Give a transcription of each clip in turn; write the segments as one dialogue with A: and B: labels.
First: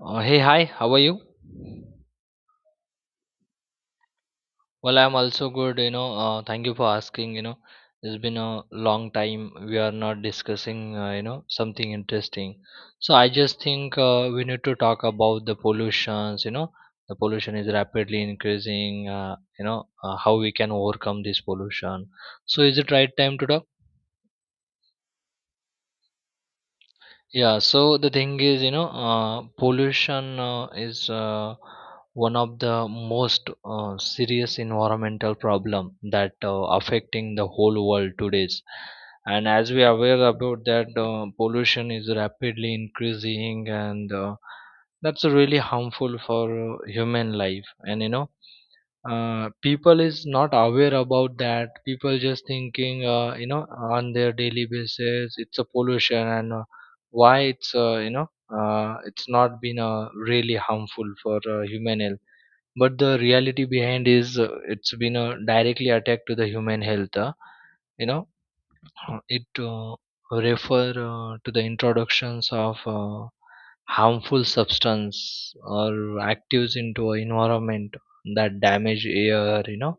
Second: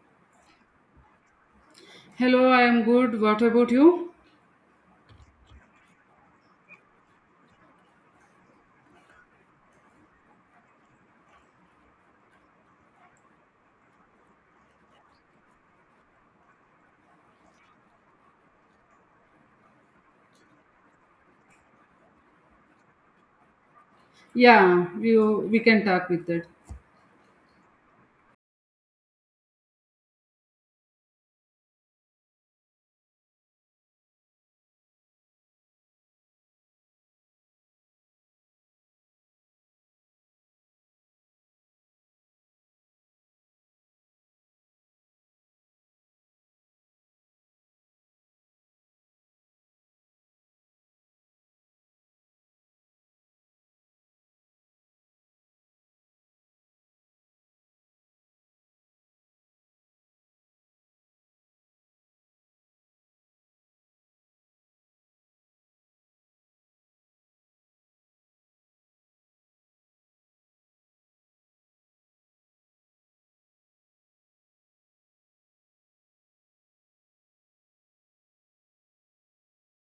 A: Hey, hi, how are you?
B: Hello, I am good. What about you?
A: Well, I'm also good. Thank you for asking. It's been a long time we are not discussing, something interesting. So I just think we need to talk about the pollutions. The pollution is rapidly increasing, how we can overcome this pollution. So is it right time to talk?
B: Yeah, we can talk with that.
A: Yeah, so the thing is, pollution is one of the most serious environmental problem that affecting the whole world today's. And as we are aware about that, pollution is rapidly increasing, and that's really harmful for human life. And people is not aware about that. People just thinking on their daily basis it's a pollution, and why it's it's not been really harmful for human health. But the reality behind is, it's been a directly attack to the human health you know it refer to the introductions of harmful substance or actives into a environment that damage air,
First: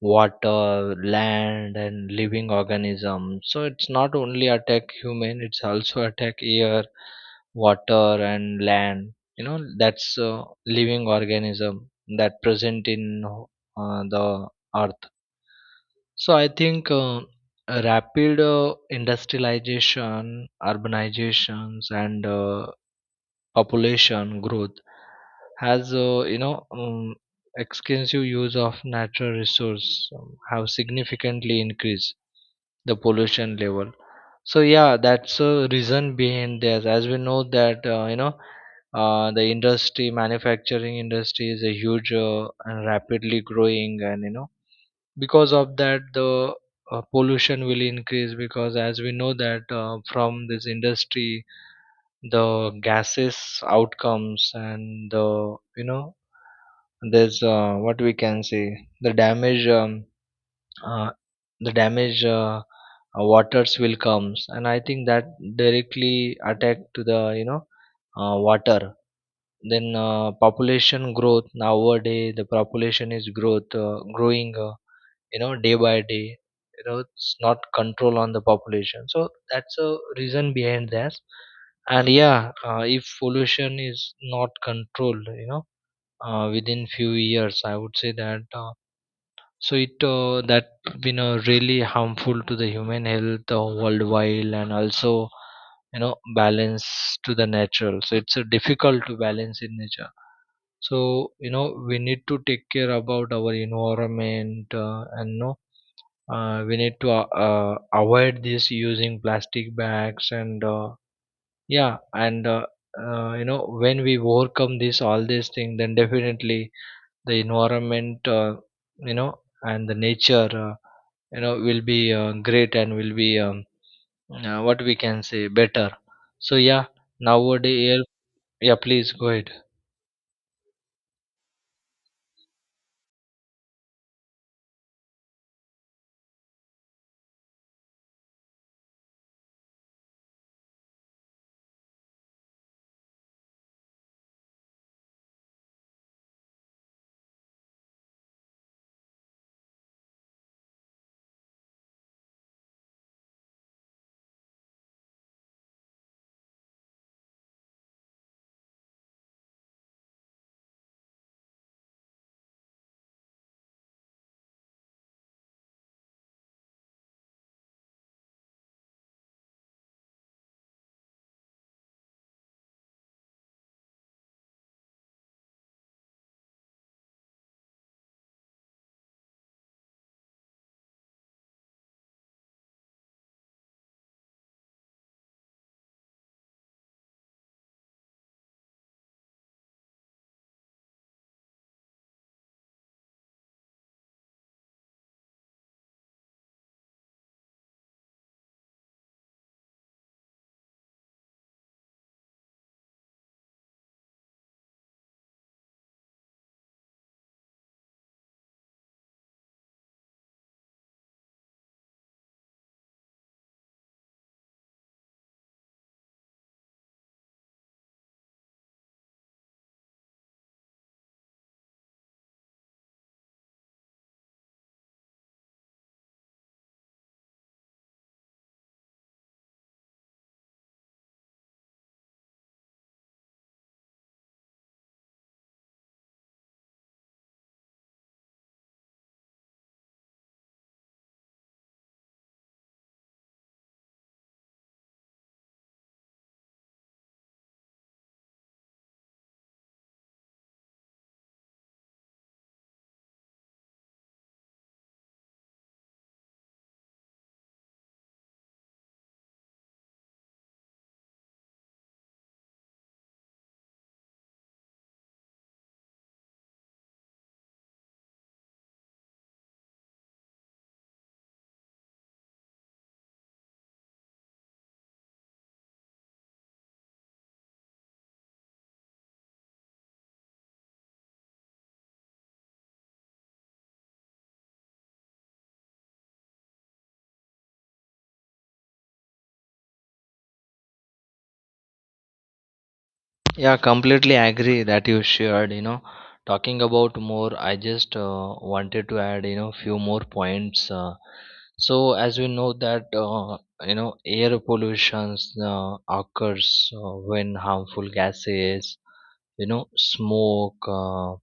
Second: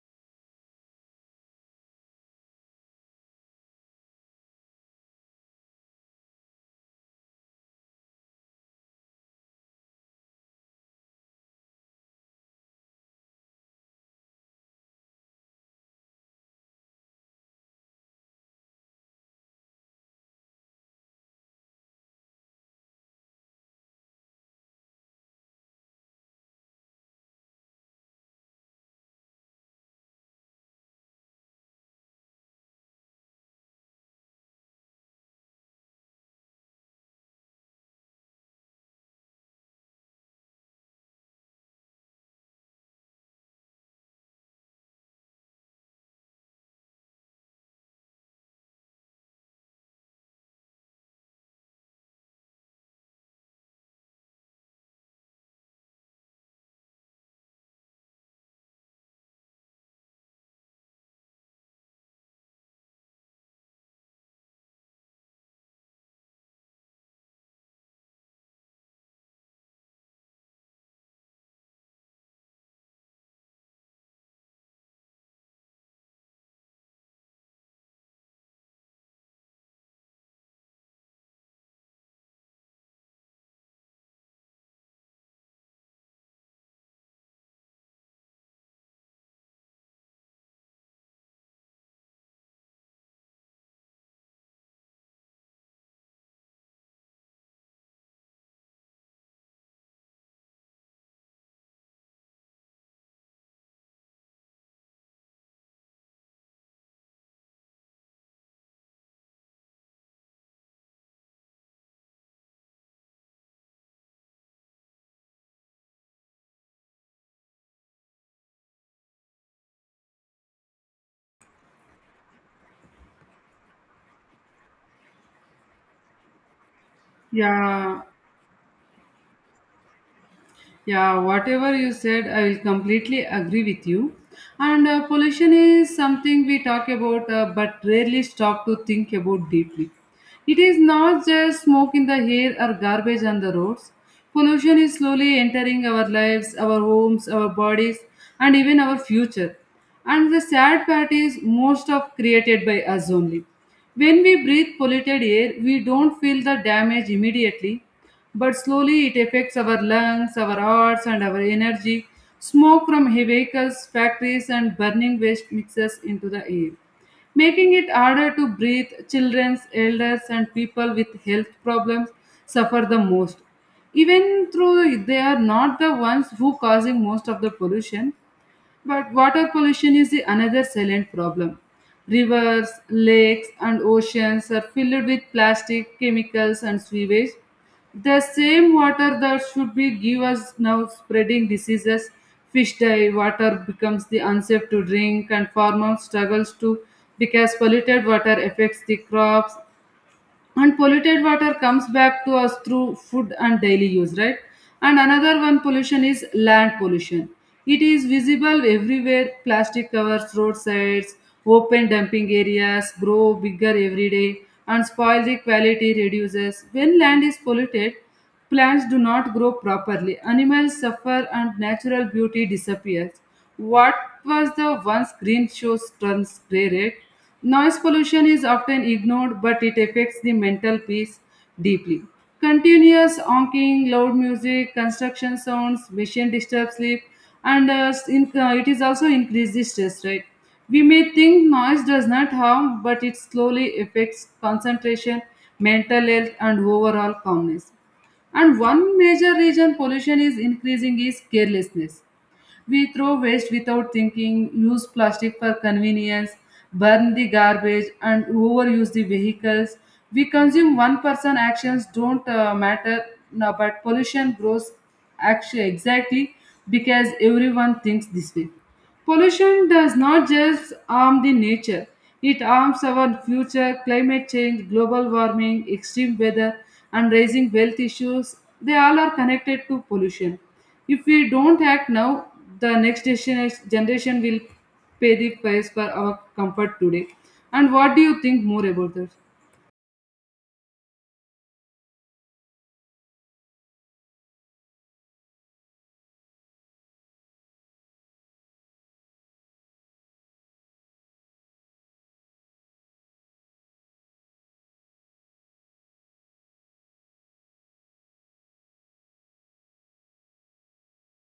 A: water, land, and living organism. So it's not only attack human, it's also attack air, water, and land. That's living organism that present in the earth. So I think rapid industrialization, urbanizations, and population growth has extensive use of natural resource have significantly increased the pollution level. So yeah, that's a reason behind this. As we know that the industry, manufacturing industry is a huge and rapidly growing, and because of that the pollution will increase, because as we know that from this industry the gases outcomes, and there's, what we can say, the damage um, uh, the damage, waters will comes, and I think that directly attack to the water. Then population growth. Nowadays the population is growth growing, day by day. It's not control on the population, so that's a reason behind that. And yeah, if pollution is not controlled, within few years I would say that so it that been really harmful to the human health, worldwide, and also you know balance to the natural. So it's difficult to balance in nature. So we need to take care about our environment, and no, we need to avoid this using plastic bags, and yeah, and when we overcome this all these things, then definitely the environment, and the nature, will be great, and will be what we can say, better. So yeah,
B: Yeah,
A: nowadays. Yeah, please go ahead.
B: yeah, whatever you said, I will completely agree with you. And pollution is something we talk about but rarely stop to think about deeply. It is not just smoke in the air or garbage on the roads. Pollution is slowly entering our lives, our homes, our bodies, and even our future. And the sad part is, most of created by us only. When we breathe polluted air, we don't feel the damage immediately, but slowly it affects our lungs, our hearts, and our energy. Smoke from vehicles, factories, and burning waste mixes into the air, making it harder to breathe. Children, elders, and people with health problems suffer the most, even though they are not the ones who causing most of the pollution. But water pollution is the another silent problem. Rivers, lakes, and oceans are filled with plastic, chemicals, and sewage. The same water that should be give us now spreading diseases. Fish die, water becomes the unsafe to drink, and farmers struggles to because polluted water affects the crops, and polluted water comes back to us through food and daily use, right? And another one pollution is land pollution. It is visible everywhere. Plastic covers roadsides, open dumping areas grow bigger every day and spoil the quality reduces. When land is polluted, plants do not grow properly, animals suffer, and natural beauty disappears. What was the once green shows turns grey red? Noise pollution is often ignored, but it affects the mental peace deeply. Continuous honking, loud music, construction sounds, machine disturb sleep, and it is also increased the stress, right? We may think noise does not harm, but it slowly affects concentration, mental health, and overall calmness. And one major reason pollution is increasing is carelessness. We throw waste without thinking, use plastic for convenience, burn the garbage, and overuse the vehicles. We consume one person actions don't matter, no, but pollution grows actually exactly because everyone thinks this way. Pollution does not just harm the nature, it harms our future. Climate change, global warming, extreme weather, and rising wealth issues, they all are connected to pollution. If we don't act now, the next generation will pay the price for our comfort today. And what do you think more about that?
A: Yeah, completely agree that you shared. Talking about more, I just wanted to add, few more points. So as we know that, air pollution occurs when harmful gases, smoke,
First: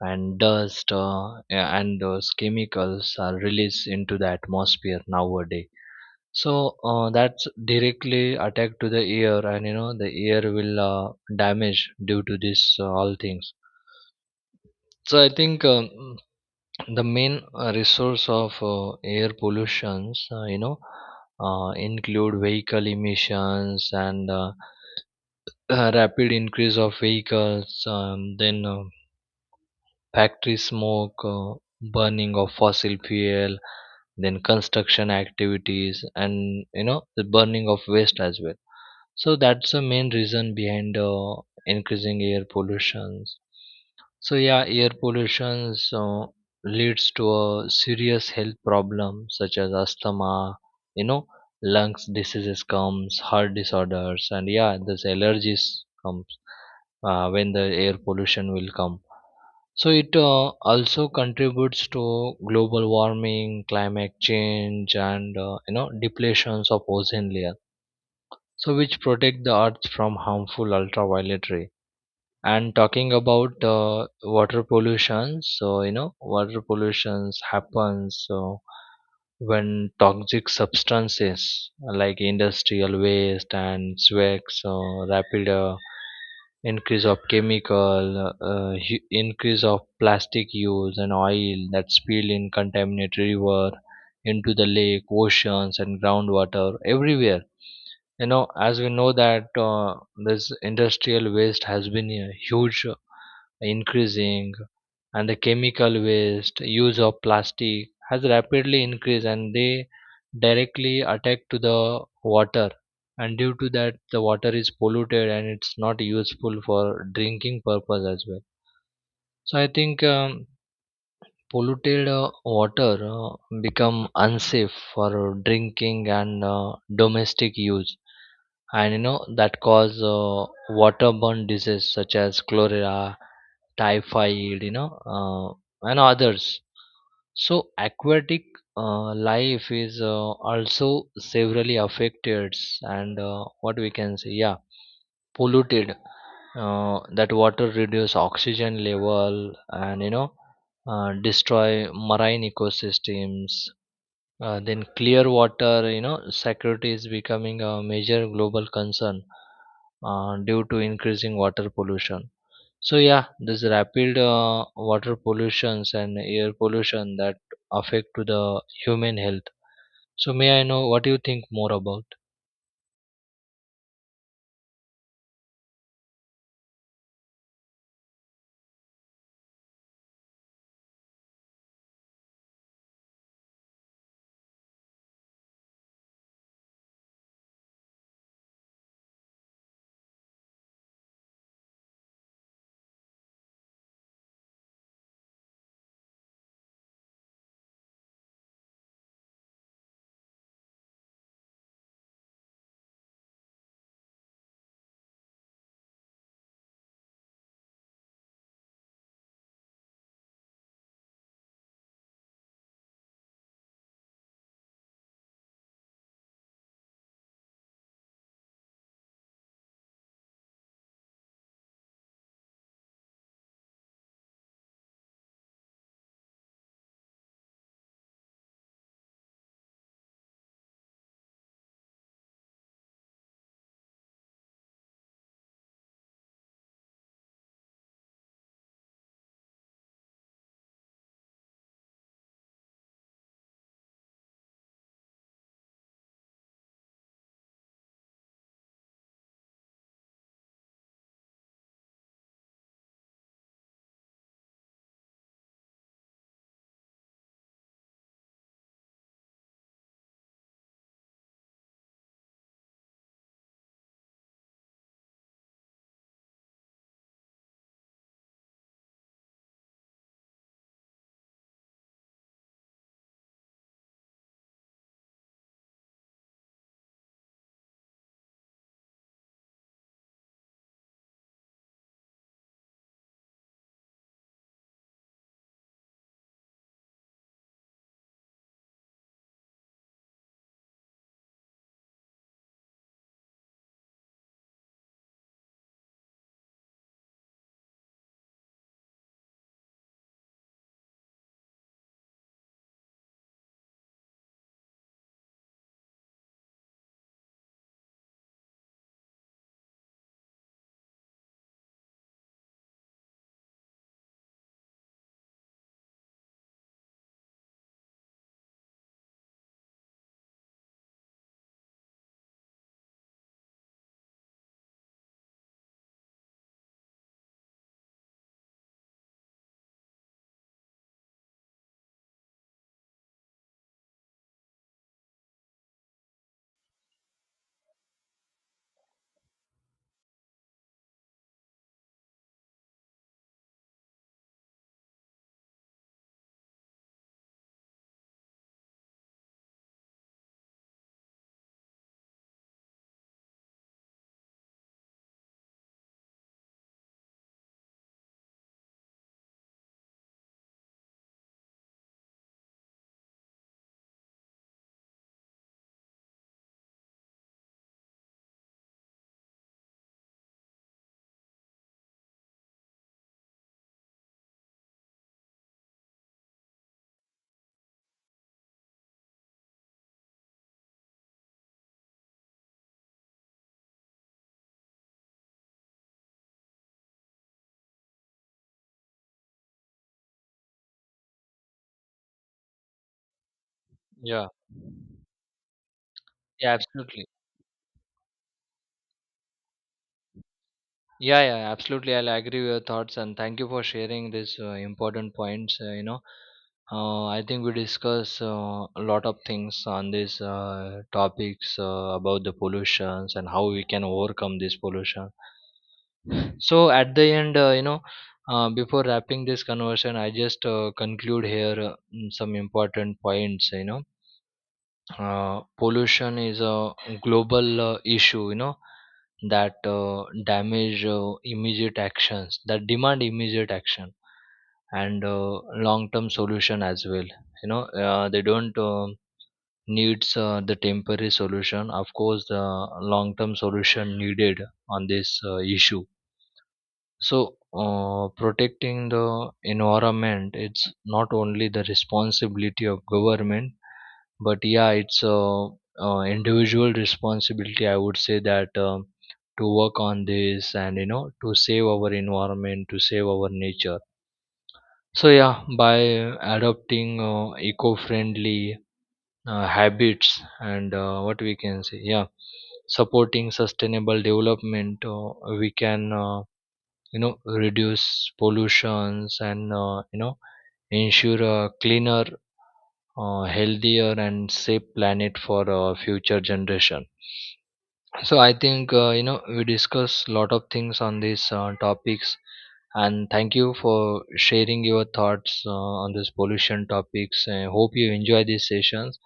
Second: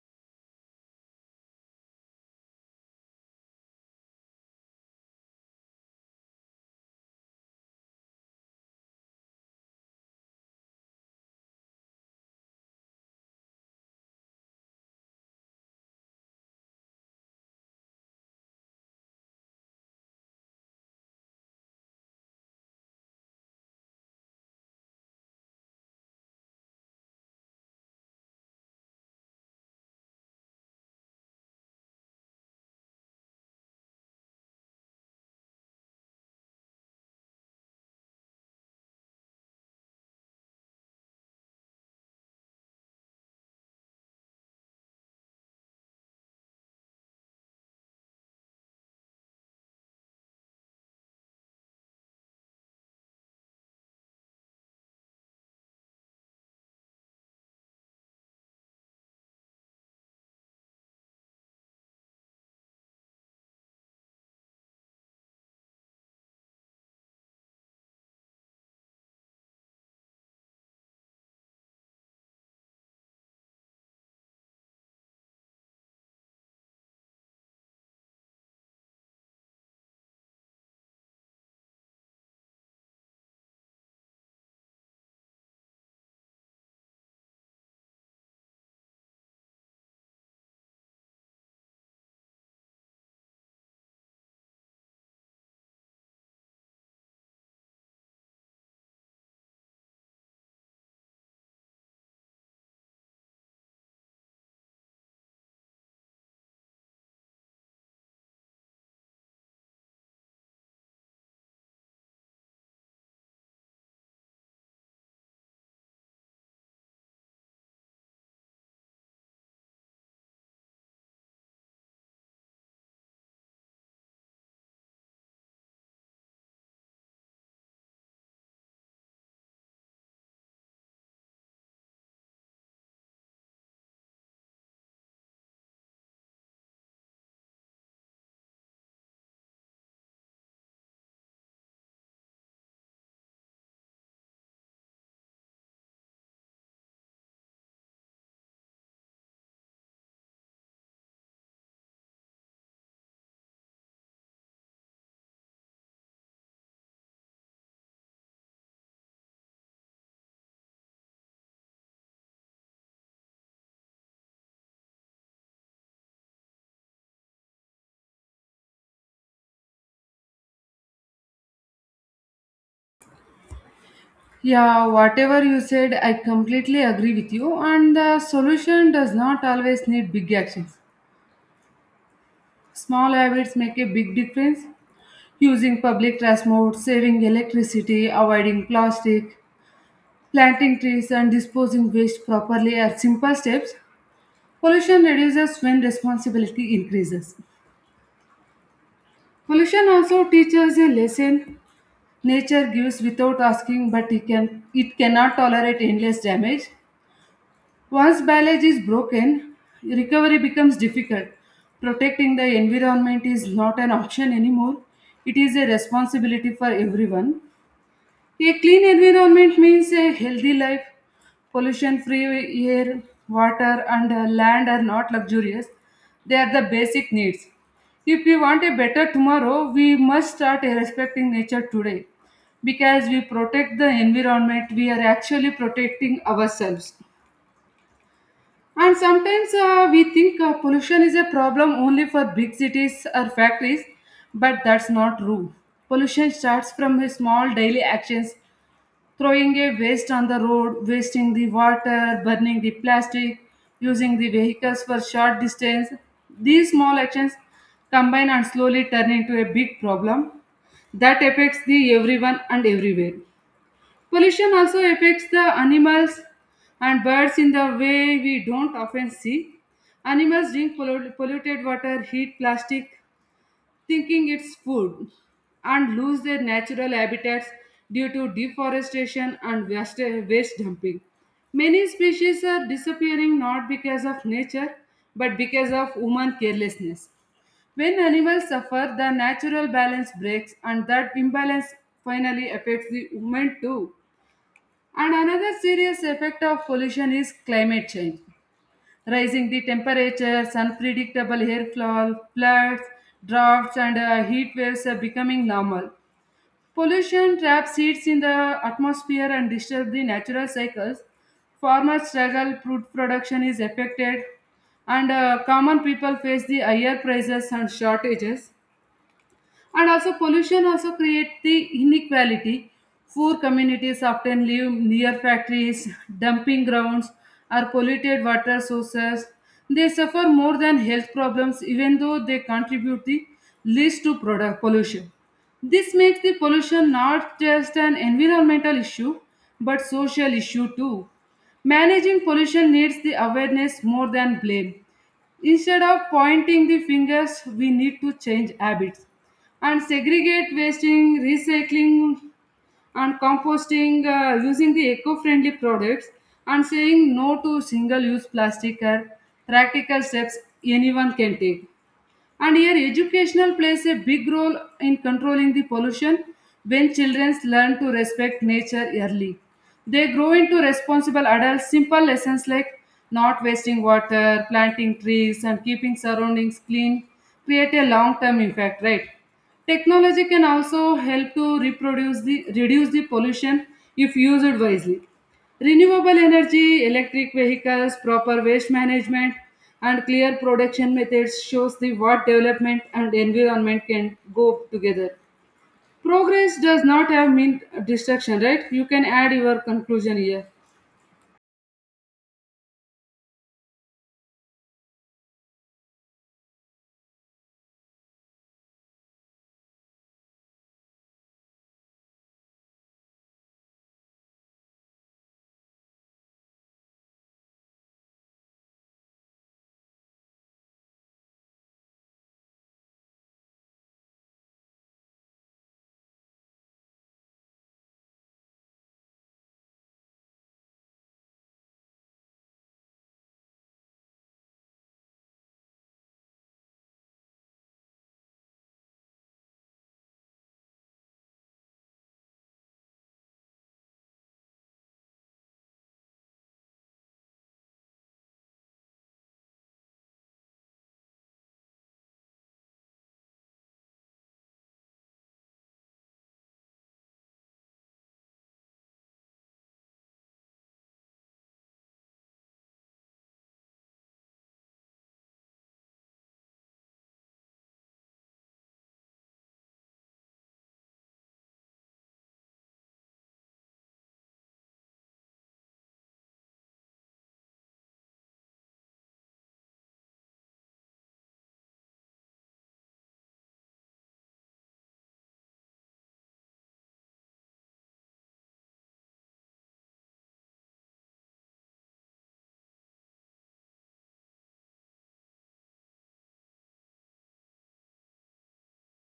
A: and dust, and those chemicals are released into the atmosphere nowadays. So that's directly attack to the ear, and the ear will damage due to this all things. So I think the main resource of air pollutions, include vehicle emissions and rapid increase of vehicles, then factory smoke, burning of fossil fuel, then construction activities, and the burning of waste as well. So that's the main reason behind increasing air pollutions. So yeah, air pollution leads to a serious health problem such as asthma, you know, lungs diseases comes, heart disorders, and yeah, this allergies comes when the air pollution will come. So it also contributes to global warming, climate change, and depletions of ozone layer, so which protect the earth from harmful ultraviolet ray. And talking about water pollution. So water pollution happens. So when toxic substances like industrial waste and swags, so rapid increase of chemical, increase of plastic use and oil that spill in contaminated river into the lake, oceans, and groundwater everywhere. As we know that this industrial waste has been huge, increasing, and the chemical waste use of plastic has rapidly increased, and they directly attack to the water. And due to that the water is polluted, and it's not useful for drinking purpose as well. So I think polluted water become unsafe for drinking and domestic use. And that cause waterborne diseases such as cholera, typhoid, uh, and others. So aquatic life is also severely affected. And what we can say, yeah, polluted, that water reduce oxygen level, and destroy marine ecosystems. Then clear water, security is becoming a major global concern, due to increasing water pollution. So yeah, this rapid water pollutions and air pollution that affect to the human health. So may I know what do you think more about?
B: Yeah, whatever you said, I completely agree with you. And the solution does not always need big actions. Small habits make a big difference. Using public transport, saving electricity, avoiding plastic, planting trees, and disposing waste properly are simple steps. Pollution reduces when responsibility increases. Pollution also teaches a lesson. Nature gives without asking, but it cannot tolerate endless damage. Once biology is broken, recovery becomes difficult. Protecting the environment is not an option anymore, it is a responsibility for everyone. A clean environment means a healthy life. Pollution free air, water, and land are not luxurious, they are the basic needs. If we want a better tomorrow, we must start respecting nature today. Because we protect the environment, we are actually protecting ourselves. And sometimes we think pollution is a problem only for big cities or factories, but that's not true. Pollution starts from a small daily actions: throwing a waste on the road, wasting the water, burning the plastic, using the vehicles for short distance. These small actions combine and slowly turn into a big problem that affects the everyone and everywhere. Pollution also affects the animals and birds in the way we don't often see. Animals drink polluted water, eat plastic, thinking it's food, and lose their natural habitats due to deforestation and waste dumping. Many species are disappearing not because of nature but because of human carelessness. When animals suffer, the natural balance breaks, and that imbalance finally affects the human too. And another serious effect of pollution is climate change. Rising the temperatures, unpredictable airflow, floods, droughts, and heat waves are becoming normal. Pollution traps heats in the atmosphere and disturbs the natural cycles. Farmers struggle, food production is affected, and common people face the higher prices and shortages. And also pollution also create the inequality. Poor communities often live near factories, dumping grounds, or polluted water sources. They suffer more than health problems even though they contribute the least to product pollution. This makes the pollution not just an environmental issue but social issue too. Managing pollution needs the awareness more than blame. Instead of pointing the fingers, we need to change habits and segregate wasting, recycling, and composting, using the eco friendly products and saying no to single use plastic are practical steps anyone can take. And here, educational plays a big role in controlling the pollution when children learn to respect nature early. They grow into responsible adults. Simple lessons like not wasting water, planting trees, and keeping surroundings clean create a long term impact, right? Technology can also help to reduce the pollution if used wisely. Renewable energy, electric vehicles, proper waste management, and clear production methods shows the what development and environment can
A: Yeah,
B: go together.
A: yeah,
B: Progress does
A: absolutely.
B: not have mean destruction, right? You can add your conclusion here.
A: Yeah, yeah, absolutely. I'll agree with your thoughts, and thank you for sharing these important points. I think we discuss a lot of things on these topics about the pollutions and how we can overcome this pollution. So at the end, before wrapping this conversation, I just conclude here some important points. Pollution is a global issue, that damage, immediate actions that demand immediate action, and long term solution as well. They don't needs the temporary solution, of course the long term solution needed on this issue. So, protecting the environment, it's not only the responsibility of government, but yeah, it's a, individual responsibility. I would say that to work on this, and to save our environment, to save our nature. So yeah, by adopting eco-friendly habits, and what we can say, yeah, supporting sustainable development, we can. Reduce pollutions, and ensure a cleaner, healthier, and safe planet for future generation. So I think, we discuss a lot of things on these topics, and thank you for sharing your thoughts on this pollution topics. I hope you enjoy these sessions.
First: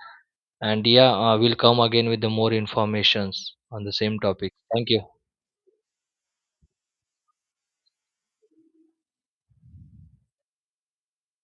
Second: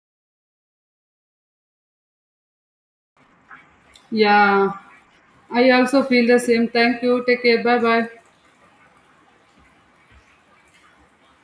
A: And yeah, we'll come again with the more informations on the same topic.
B: Yeah,
A: Thank you.
B: I also feel the same. Thank you. Take care. Bye bye.